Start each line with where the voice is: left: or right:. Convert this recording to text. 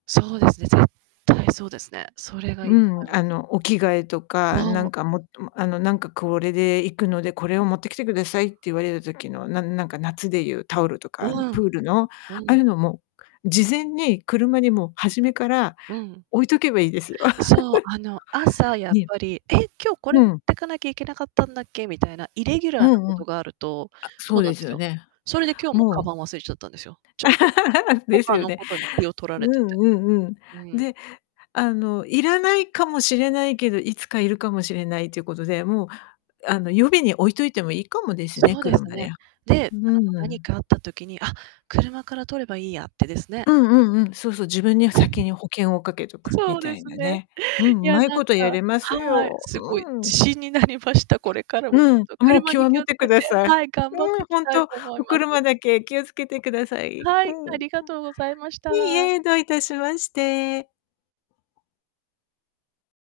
right: そうですね、絶対そうですね。それがい
left: う
right: いと
left: ん、
right: 思います。
left: あのお着替えとか、な
right: そう。
left: んかもっともあの、なんか、「これで行くのでこれを持ってきてください」って言われた時の、なんなんか夏でいうタオルとか、あの
right: う
left: プ
right: ん、
left: ールの、あ
right: う
left: あ
right: ん。
left: いうのも、事前に車にもう初めから
right: うん。
left: 置いとけばいいです。
right: そう、あの、朝やっ
left: ね。
right: ぱり、「え、今日こ
left: う
right: れ持っ
left: ん。
right: てかなきゃいけなかったんだっけ」みたいな、イレギュラ
left: う
right: ーなこ
left: んう
right: と
left: ん。
right: があると、
left: あ、そ
right: そう
left: う
right: なん
left: で
right: で
left: す
right: す
left: よ
right: よ。
left: ね。
right: それで今日も鞄
left: もう
right: 忘れちゃったんですよ。ちょっと、
left: です
right: 他
left: よ
right: の
left: ね。
right: ことに気を取ら
left: う
right: れてて。
left: んうんうん。
right: うん。
left: で、あの、要らないかもしれないけど、いつか要るかもしれないということで、もう、あの、予備に置いといてもいいかもです
right: そ
left: ね、
right: うです
left: 車に
right: ね。
left: は。
right: で、
left: う
right: あの何
left: ん。
right: かあった時に、「あ、車から取ればいいや」ってですね。
left: うんうんうん。そうそう、自分には先に保険をかけとく
right: そ
left: み
right: う
left: た
right: で
left: い
right: す
left: な
right: ね。
left: ね。うん、
right: いや、
left: 上手い
right: なん
left: こ
right: か、
left: とやれます
right: はい、
left: よ。
right: すごい
left: うん。
right: 自信になりました。これからもちょ
left: うん、
right: っと、
left: もう
right: 車に
left: 今日
right: 気を
left: 見
right: つ
left: て
right: け
left: く
right: て、
left: ださい。
right: はい、頑張っ
left: う
right: て
left: ん、
right: き
left: ほん
right: たい
left: と、
right: と思い
left: お
right: ます。
left: 車だけ気をつけてください。
right: は
left: きゅ
right: い、
left: ん。
right: あ
left: う、
right: りがとうございました。
left: いいえ、どういたしまして。